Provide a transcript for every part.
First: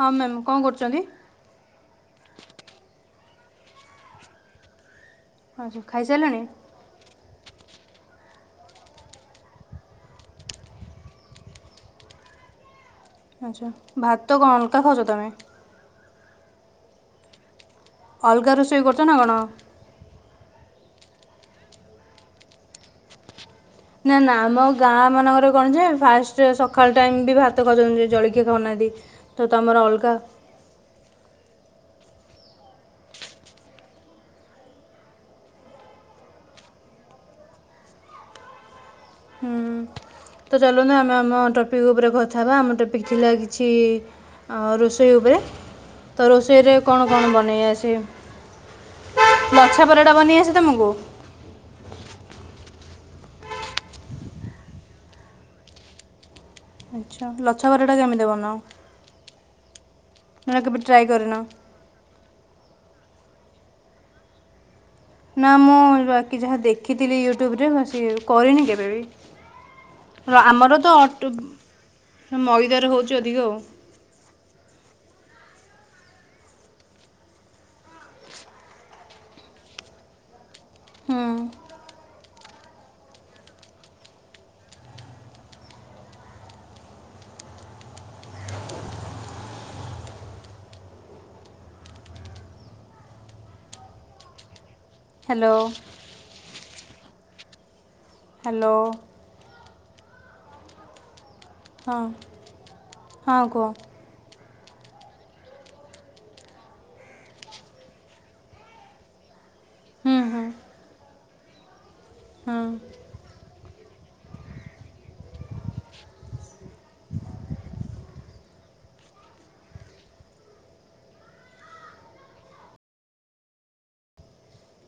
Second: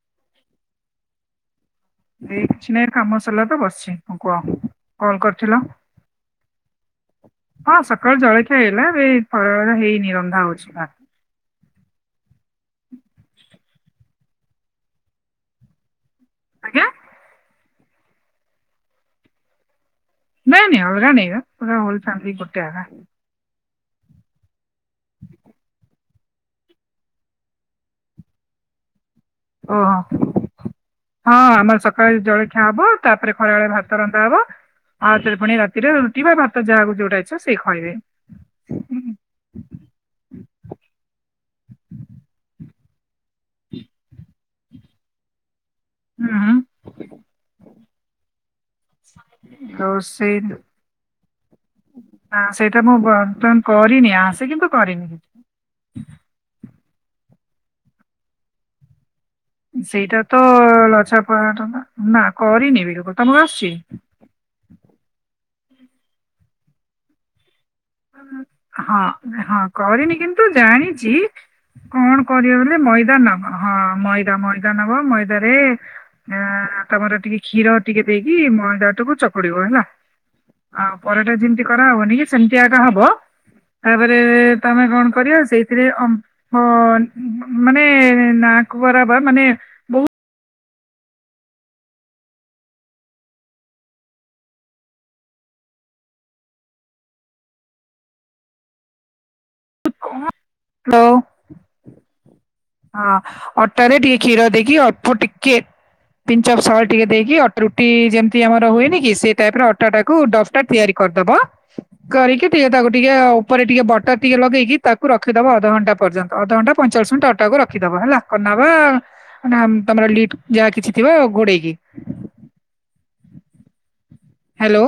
ହଁ ମ୍ୟାମ କଣ କରୁଚନ୍ତି? କିଛି ନାଇଁ କାମ ସରିଲା ତ ବସିଛି। ହଁ କୁହ କଲ କର ଆ ସବୁ ଖାଇସାରିଲଣି? ହଁ ସକାଳୁ ଜଳଖିଆ ହେଇଗଲା ଏବେ [unintelligible] ହେଇନି ରନ୍ଧା ହଉଛି ଭାତ୍। ଆଚ୍ଛା ଭାତ କଣ ଅଲକା ଖାଉଛ ତମେ? ଆଜ୍ଞା? ଅଲଗା ରୋଷେଇ କରୁଛ ନା କଣ? ନାଇଁ ନାଇଁ ଅଲଗା ନାଇଁ ବା ପୁରା ହୋଲ ଫ୍ୟାମିଲି ଗୋଟେ ଆଗା। ନା ନା ଆମ ଗାଁ ମାନଙ୍କରେ କଣ ଯେ ଫାଷ୍ଟ ସେ ସକାଳ ଟାଇମ ବି ଭାତ ଖାଉଚନ୍ତି। ଜଳଖିଆ ଖାଉନାହାନ୍ତିି। ଓହୋ। ହଁ ଆମର ସକାଳେ ଜଳଖିଆ ହବ। ତାପରେ ଖରାବେେଳେ ଭାତ ରନ୍ଧା ହବ। ଆଉଥରେ ପୁଣି ରାତିରେ ରୁଟି ବା ଭାତ ଯାହାକୁ ଯୋଉଟା ଇଚ୍ଛା ସେ ଖଇବେ। ହୁଁ। ତ ଚାଲୁନ୍ତୁ ଆମେ ଆମ ଟପିକ୍ ଉପରେ କଥା ହେବା। ଆମ ଟପିକ୍ ଥିଲା କିଛି ଆ ରୋଷେଇ ଉପରେ। ତ ହୁଁ ରୋଷେଇରେ କଣ କଣ ବନେଇଆସେ? ଲଛା ଆଉ ପରଟା ସେଇ ବନେଇ ଆସେ ତମକୁ? ହଁ ସେଇଟା ମୁଁ ବର୍ତ୍ତମାନ କରିନି। ଆସେ କିନ୍ତୁ କରିନି। ଆଚ୍ଛା। ଲଛାପରଟା କେମିତି ବନାଅ? ସେଇଟା ତ ନା କେବେ ଟ୍ରାଏ କରିନ ଲଛାପରଟା ଟା ନା କରିନି ବିଲକୁଲ ତମକୁ ଆସିଛି? ନା ମୁଁ ବାକି ଯାହା ଦେଖିଥିଲି ୟୁଟ୍ୟୁବ ରେ ବାସ୍ ହଁ ହଁ କରିନି କିନ୍ତୁ ଆମର ତ ଜାଣିଛି ଅଟ କଣ କରିବା ବଲେ ମଇଦାରେ ହେଉଛି ମଇଦା ଅଧିକ ନବ। ଆଉ ହଁ ମଇଦା ମଇଦା ନବ। ମଇଦାରେ ଆ ତମର ଟିକେ କ୍ଷୀର ଟିକେ ଦେଇକି ମଇଦାଟାକୁ ଚକଡିବ ହେଲା। ଆଉ ହୁଁ ପରଟା ଯେମିତି କରାହବନି ସେମିତି ଆଗା ହବ। ତାପରେ ତମେ କଣ କରିବ ସେଇଥିରେ କମ୍ ହ ନ ମାନେ ନାକୁ ବରାବର ମାନେ ବହୁତ ହ୍ୟାଲୋ ହାଲୋ ହ୍ୟାଲୋ ହଁ ହଁ ଅଟାରେ ଟିକେ କ୍ଷୀର ଦେଇକି ଅଳ୍ପ ଟିକେ ପିଞ୍ଚ ଅଫ୍ ସଲ୍ଟ ଟିକେ ଦେଇକି ଅ ରୁଟି ଯେମିତି ଆମର ହୁଏନି କି ସେ ଟାଇପ ର ଅଟା ଟାକୁ ହୁଁ ହୁଁ ଦଶଟା ତିଆରି କରିଦବ। କରିକି ହୁଁ ଟିକେ ତାକୁ ଟିକେ ଅପ ଉପରେ ଟିକେ ବଟର ଟିକେ ଲଗେଇି ତାକୁ ରଖ ରଖିଦବ ଅଧଘଣ୍ଟା ପର୍ଯ୍ୟନ୍ତ ଅଧଘଣ୍ଟା ପଇଁଚାଳିଶ ମିନିଟ ଅଟାକୁ ରଖିଦବ ହେଲା କରିନବ ତମର ଲିଟ୍ ଯାହା କିଛି ଥିବ ଘୋଡେଇକି ହ୍ୟାଲୋ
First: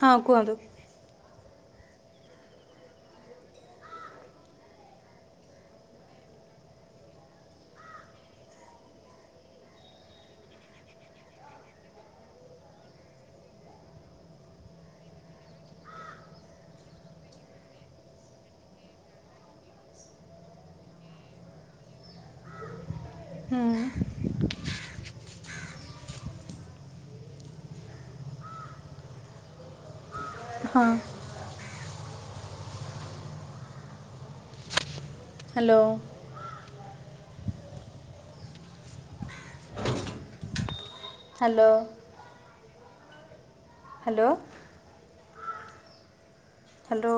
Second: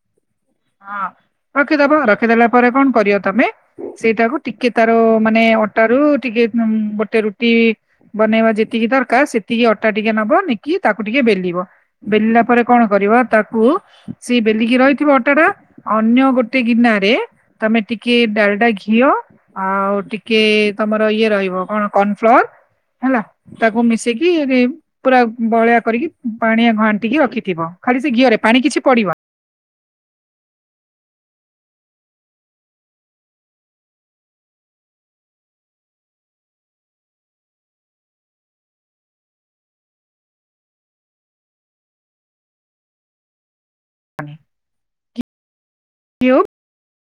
ହଁ କୁହନ୍ତୁ। ହଁ ରଖିଦବ ରଖିଦେଲା ପରେ କଣ କରିବ ତମେ ସେଇଟାକୁ ଟିକେ ତାର ମାନେ ଅଟା ରୁ ଟିକେ ଗୋଟେ ରୁଟି ବନେଇବା ଯେତିକି ଦରକାର ସେତିକି ଅଟା ଟିକେ ନବ ନେଇକି ତାକୁ ଟିକେ ବେଲିବ। ବେଲିଲା ପରେ କଣ କରିବା ତାକୁ ସେଇ ବେଲିକି ରହିଥିବ ଅଟା ଟା ଅନ୍ୟ ଗୋଟେ ଗିନାରେ ତମେ ଟିକେ ଡାଲଡା ଘିଅ ଆଉ ଟିକେ ତମର ଇଏ ରହିବ କଣ କର୍ଣଫ୍ଲୋର ହେଲା ହୁଁ ତାକୁ ମିଶେଇିକି ଏରେ ପୁରା ବଳିଆ କରିକି ପାଣିଆ ଘାଣ୍ଟିକି ରଖିଥିବ ଖାଲି ସେ ଘିଅରେ ପାଣି କିଛି ପଡିବ। ହଁ। Hello. Hello. Hello. You. Hello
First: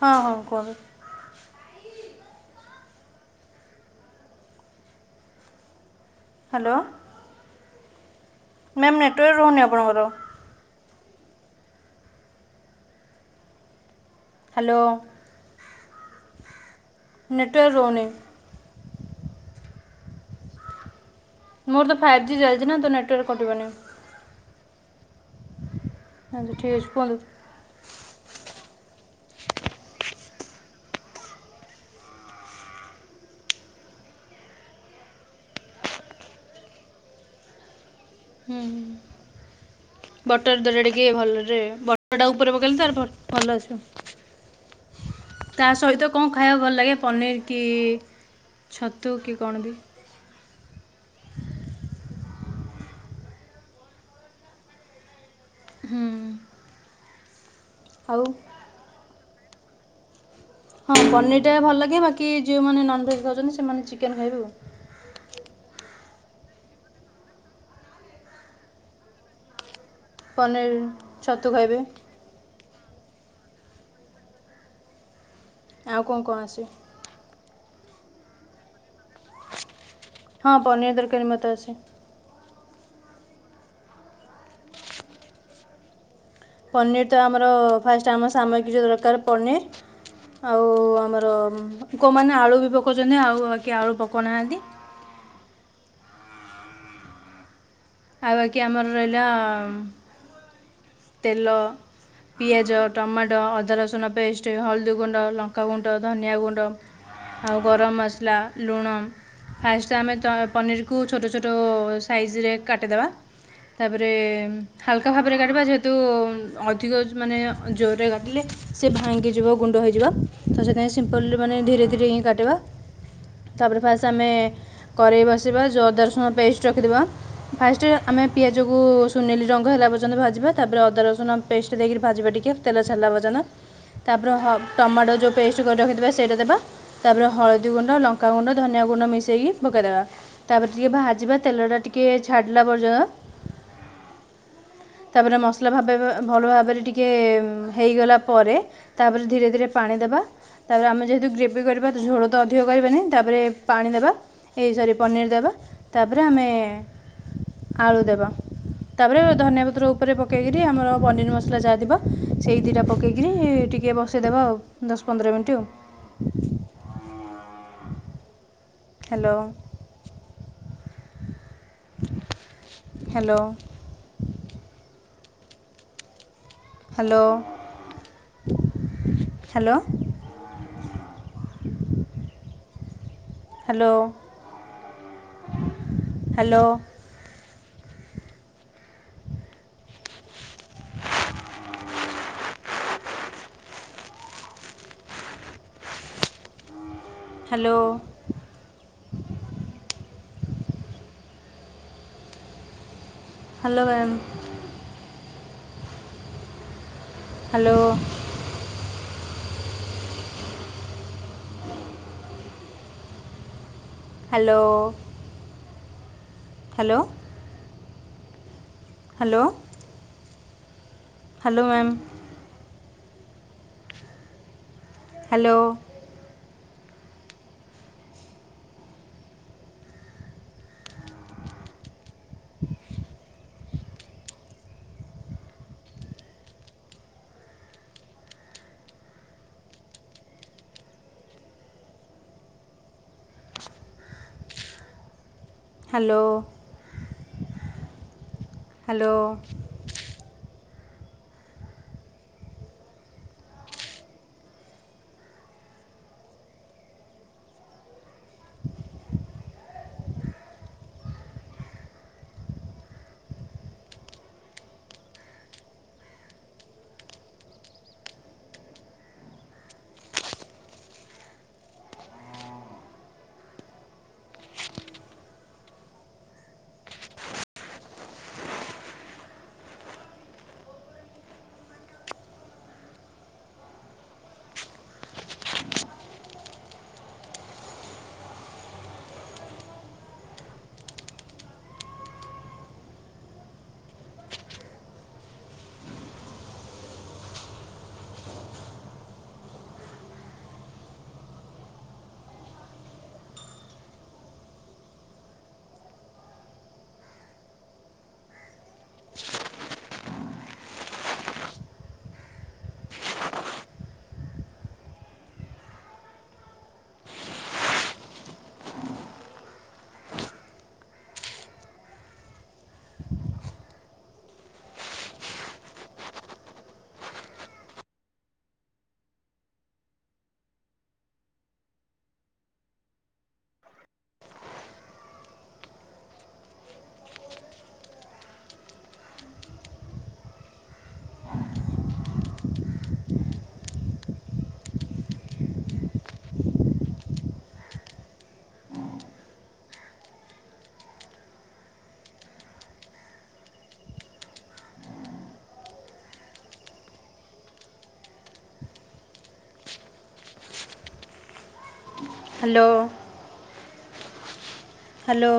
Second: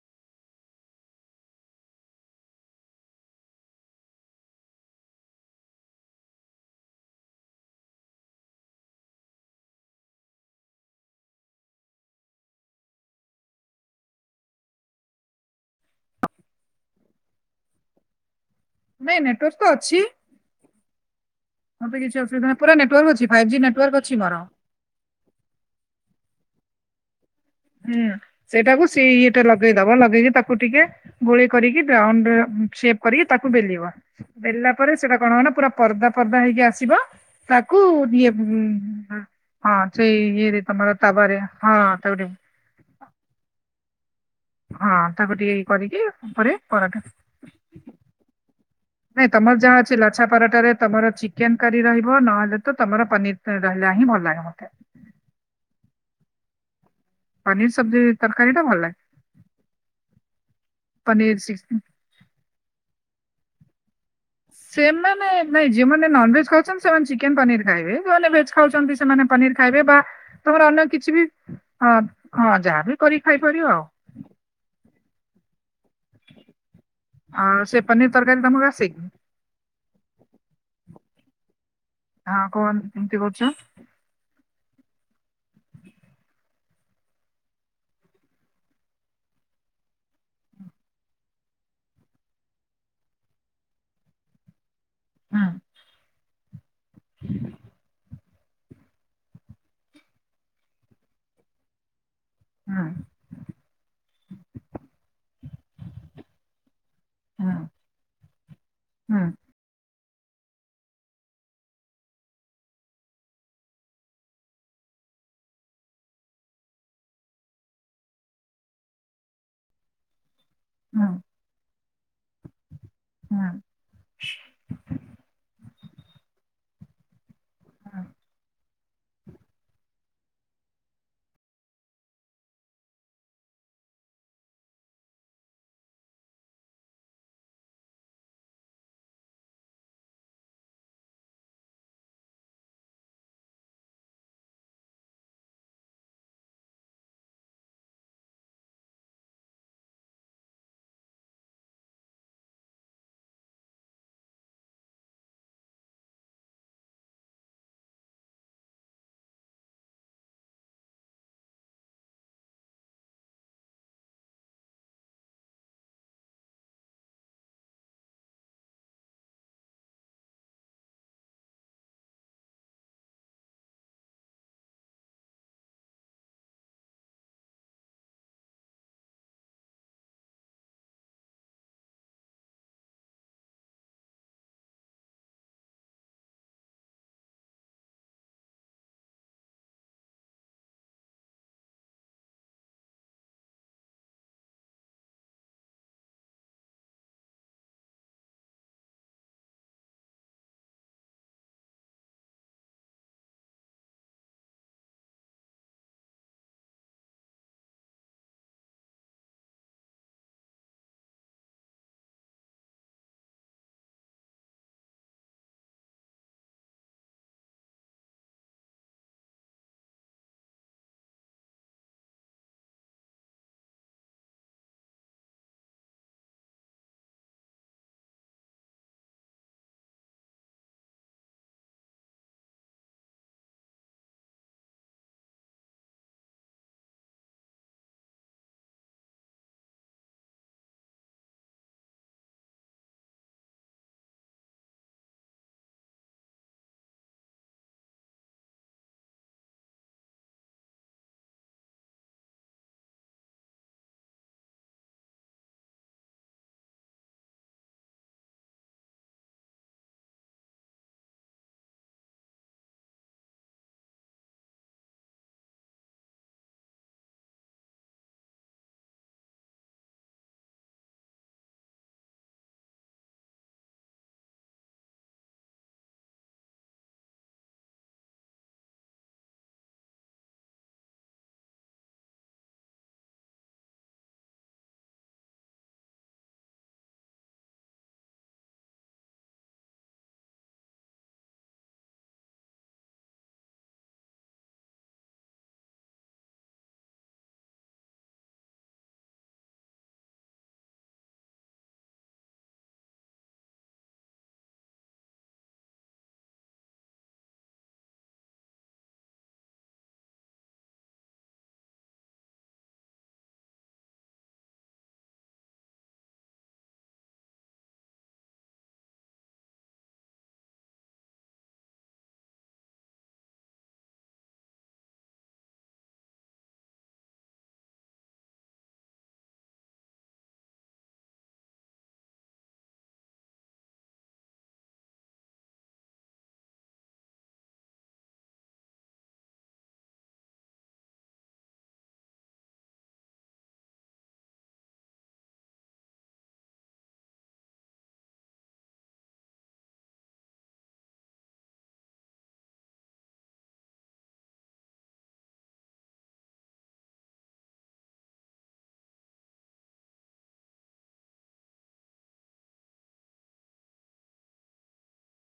ହଁ ହଁ କୁହନ୍ତୁ। ହ୍ୟାଲୋ ମ୍ୟାମ୍ ନେଟୱାର୍କ ରହୁନି ଆପଣଙ୍କର। ହ୍ୟାଲୋ ନେଟୱାର୍ ରହୁନି। ନାଇଁ ନେଟୱାର ନେଟୱର୍କ ତ ଅଛି। ମୋର ତ ମତେ କିଛି ଫାଇଭ୍ ଜି ଅସବିଧା ଚାଲିଛି ନା ହୋଇପାରେନାହିଁ ତ ନେଟୱାର୍କ ଅଛି ଫାଇଭ୍ ଜି କଟିବନି ନେଟୱାର୍କ ଅଛି ମୋର। [unintelligible] ହୁଁ ସେଇଟାକୁ ସି ଇଟା ଲଗେଇଦବ ଲଗେଇକି ତାକୁ ଟିକେ ଗୋଳେଇ କରିକି ତ ଅଣ୍ଡ ସେପ କରିକି ତାକୁ ବେଲିବ। ବେଲା ପରେ ସେଇଟା କଣ ହବ ନା ପୁରା ପର୍ଦା ପର୍ଦା ହେଇକି ଆସିବ। ତାକୁ ଏ ହୁଁ ହୁଁ। ହଁ ସେଇ ବଟର ଇଏରେ ତମର ତାୱା ରେ ହଁ ତାକୁ କେମିତି ଅଛ, ଭଲ ଅଛ। ହଁ ତାକୁ ଟିକେ ଇଏ ତା କରିକି ସହିତ କଣ ଉପରେ ଖାଇବା ଭଲ ଲାଗେ ପରଟା ପନିର କି? ଛତୁ ନାଇଁ କି କଣ ତମର ବି ଯାହା ଅଛି ଲାଛାପରଟାରେ ତମର ଚିକେନ କରି ରହିବ ନହେଲେ ତ ତମର ପନିର ରହିଲା ହିଁ ଭଲ ଲାଗେ ମତେ। ହୁଁ। ପନିର ସବଜି ଆଉ ତରକାରୀ ଟା ଭଲ ଲାଗେ। ହଁ ପନିର ଟା ଭଲ ଲାଗେ ବାକି ଯେଉଁମାନେ ନନଭେଜ୍ ଖାଉଛନ୍ତି ସେମାନେ ଚିକେନ୍ ଖାଇବେ ଆଉ। ସେମାନେ ନାଇଁ ଯୋଉମାନେ ନନଭେଜ ଖାଉଛନ୍ତି ସେମାନେ ଚିକେନ ପନିର ଖାଇବେ ଯୋଉମାନେ ଭେଜ ଖାଉଛନ୍ତି ସେମାନେ ପନିର ଖାଇବେ ବା ପନିର ତମର ଅନ୍ୟ କିଛି ବି ଛତୁ ଖାଇବେ ହଁ ହଁ ଯାହା ବି କରିକି ଖାଇପାରିବ ଆଉ। ଆଉ କଣ କଣ ଆସେ? ଆଉ ସେ ପନିର ତରକାରୀ ତମକୁ ଆସେଇ? ହଁ ପନିର ତରକାରୀ ମତେ ଆସେ। ହଁ କୋହନ କେମତି କରୁଚୁ? ପନିର ତ ଆମର ଫାଷ୍ଟ ଆମ ସାମଗ୍ରିରେ ଦରକାର ପନିର ଆଉ ଆମର କୋଉମାନେ ଆଳୁ ବି ପକଉଛନ୍ତି ଆଉ ବାକି ଆଳୁ ପକଉନାହାନ୍ତି। ହଁ। ଆଉ ବାକି ଆମର ରହିଲା ତେଲ ପିଆଜ ହୁଁ ଟମାଟ ତ ଅଦା ରସୁଣ ପେଷ୍ଟ, ହଳଦୀ ଗୁଣ୍ଡ, ଲଙ୍କାଗୁଣ୍ଡ, ଧନିଆ ଗୁଣ୍ଡ ହୁଁ ଆଉ ଗରମ ମସଲା, ଲୁଣ ହୁଁ ଫାଷ୍ଟ ଆମେ ପନିରକୁ ଛୋଟ ଛୋଟ ସାଇଜରେ କାଟିଦେବା। ତାପରେ ହାଲକା ଭାବରେ କାଟିବା ଯେ କିନ୍ତୁ ଅଧିକ ମାନେ ଜୋରରେ କାଟିଲେ ସେ ଭାଙ୍ଗିଯିବ ଗୁଣ୍ଡ ହେଇଯିବ। ତ ସେଥିପାଇଁ ହୁଁ ସିମ୍ପଲ ମାନେ ଧୀରେ ଧୀରେ ହିଁ କାଟିବା। ହଁ। ତାରେ ଫାଷ୍ଟ ଆମେ କରେଇ ବସେଇବା, ଅଦା ରସୁଣ ପେଷ୍ଟ ରଖି ଦବା, ଫାଷ୍ଟ ହୁଁ। ଆମେ ପିଆଜ ଯୋଗୁ ସୁନେଲିି ରଙ୍ଗ ହେଲା ପର୍ଯ୍ୟନ୍ତ ଭାଜିବା। ତାପରେ ଅଦା ରସୁଣ ପେଷ୍ଟ ଦେଇକି ଭାଜିବା ଟିକେ ତେଲ ଛାଡିବା ପର୍ଯ୍ୟନ୍ତ। ତାପରେ ଟମାଟୋ ଯୋଉ ପେଷ୍ଟ ରଖି ଥିବା ସେଇଟା ଦେବା ତାପରେ ହଳଦୀ ଗୁଣ୍ଡ ଲଙ୍କାଗୁଣ୍ଡ ଧନିଆ ଗୁଣ୍ଡ ମିଶାଇକି ପକାଇଦେବା ତାପରେ ଟିକେ ଭାଜିବା ତେଲଟା ଟିକେ ଛାଡ଼ିଲା ପର୍ଯ୍ୟନ୍ତ ତାପରେ ମସଲା ଭାବେ ଭଲ ଭାବରେ ଟିକେ ହୋଇଗଲା ପରେ ତାପରେ ଧୀରେ ଧୀରେ ପାଣି ଦବା ତାପରେ ଆମେ ଯେହେତୁ ଗ୍ରେଭି କରିବା ଝୋଳ ତ ଅଧିକ କରିବାନି ତାପରେ ପାଣି ଦେବା ଏଇ ସରି ପନିର ଦେବା ତାପରେ ଆମେ ଆଳୁ ଦେବା ତାପରେ ଧନିଆ ପତ୍ର ଉପରେ ପକେଇକରି ଆମର ପନିର ମସଲା ଯାହାଥିବ ସେଇ ଦୁଇଟା ପକେଇକିରି ଟିକ ବସେଇଦେବା ଆଉ ଦଶ ପନ୍ଦର ମିନିଟ୍ ଆଉ hello hello hello hello hello hello hello hello ma'am hello hello hello hello hello ma'am hello hello hello [unintelligible] hello hello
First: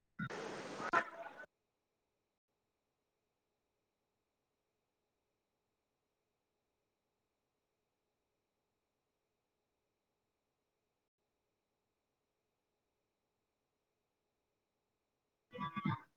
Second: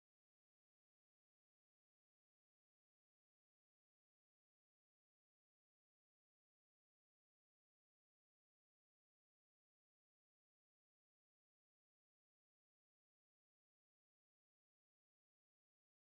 [unintelligible] ହଁ [inaudible]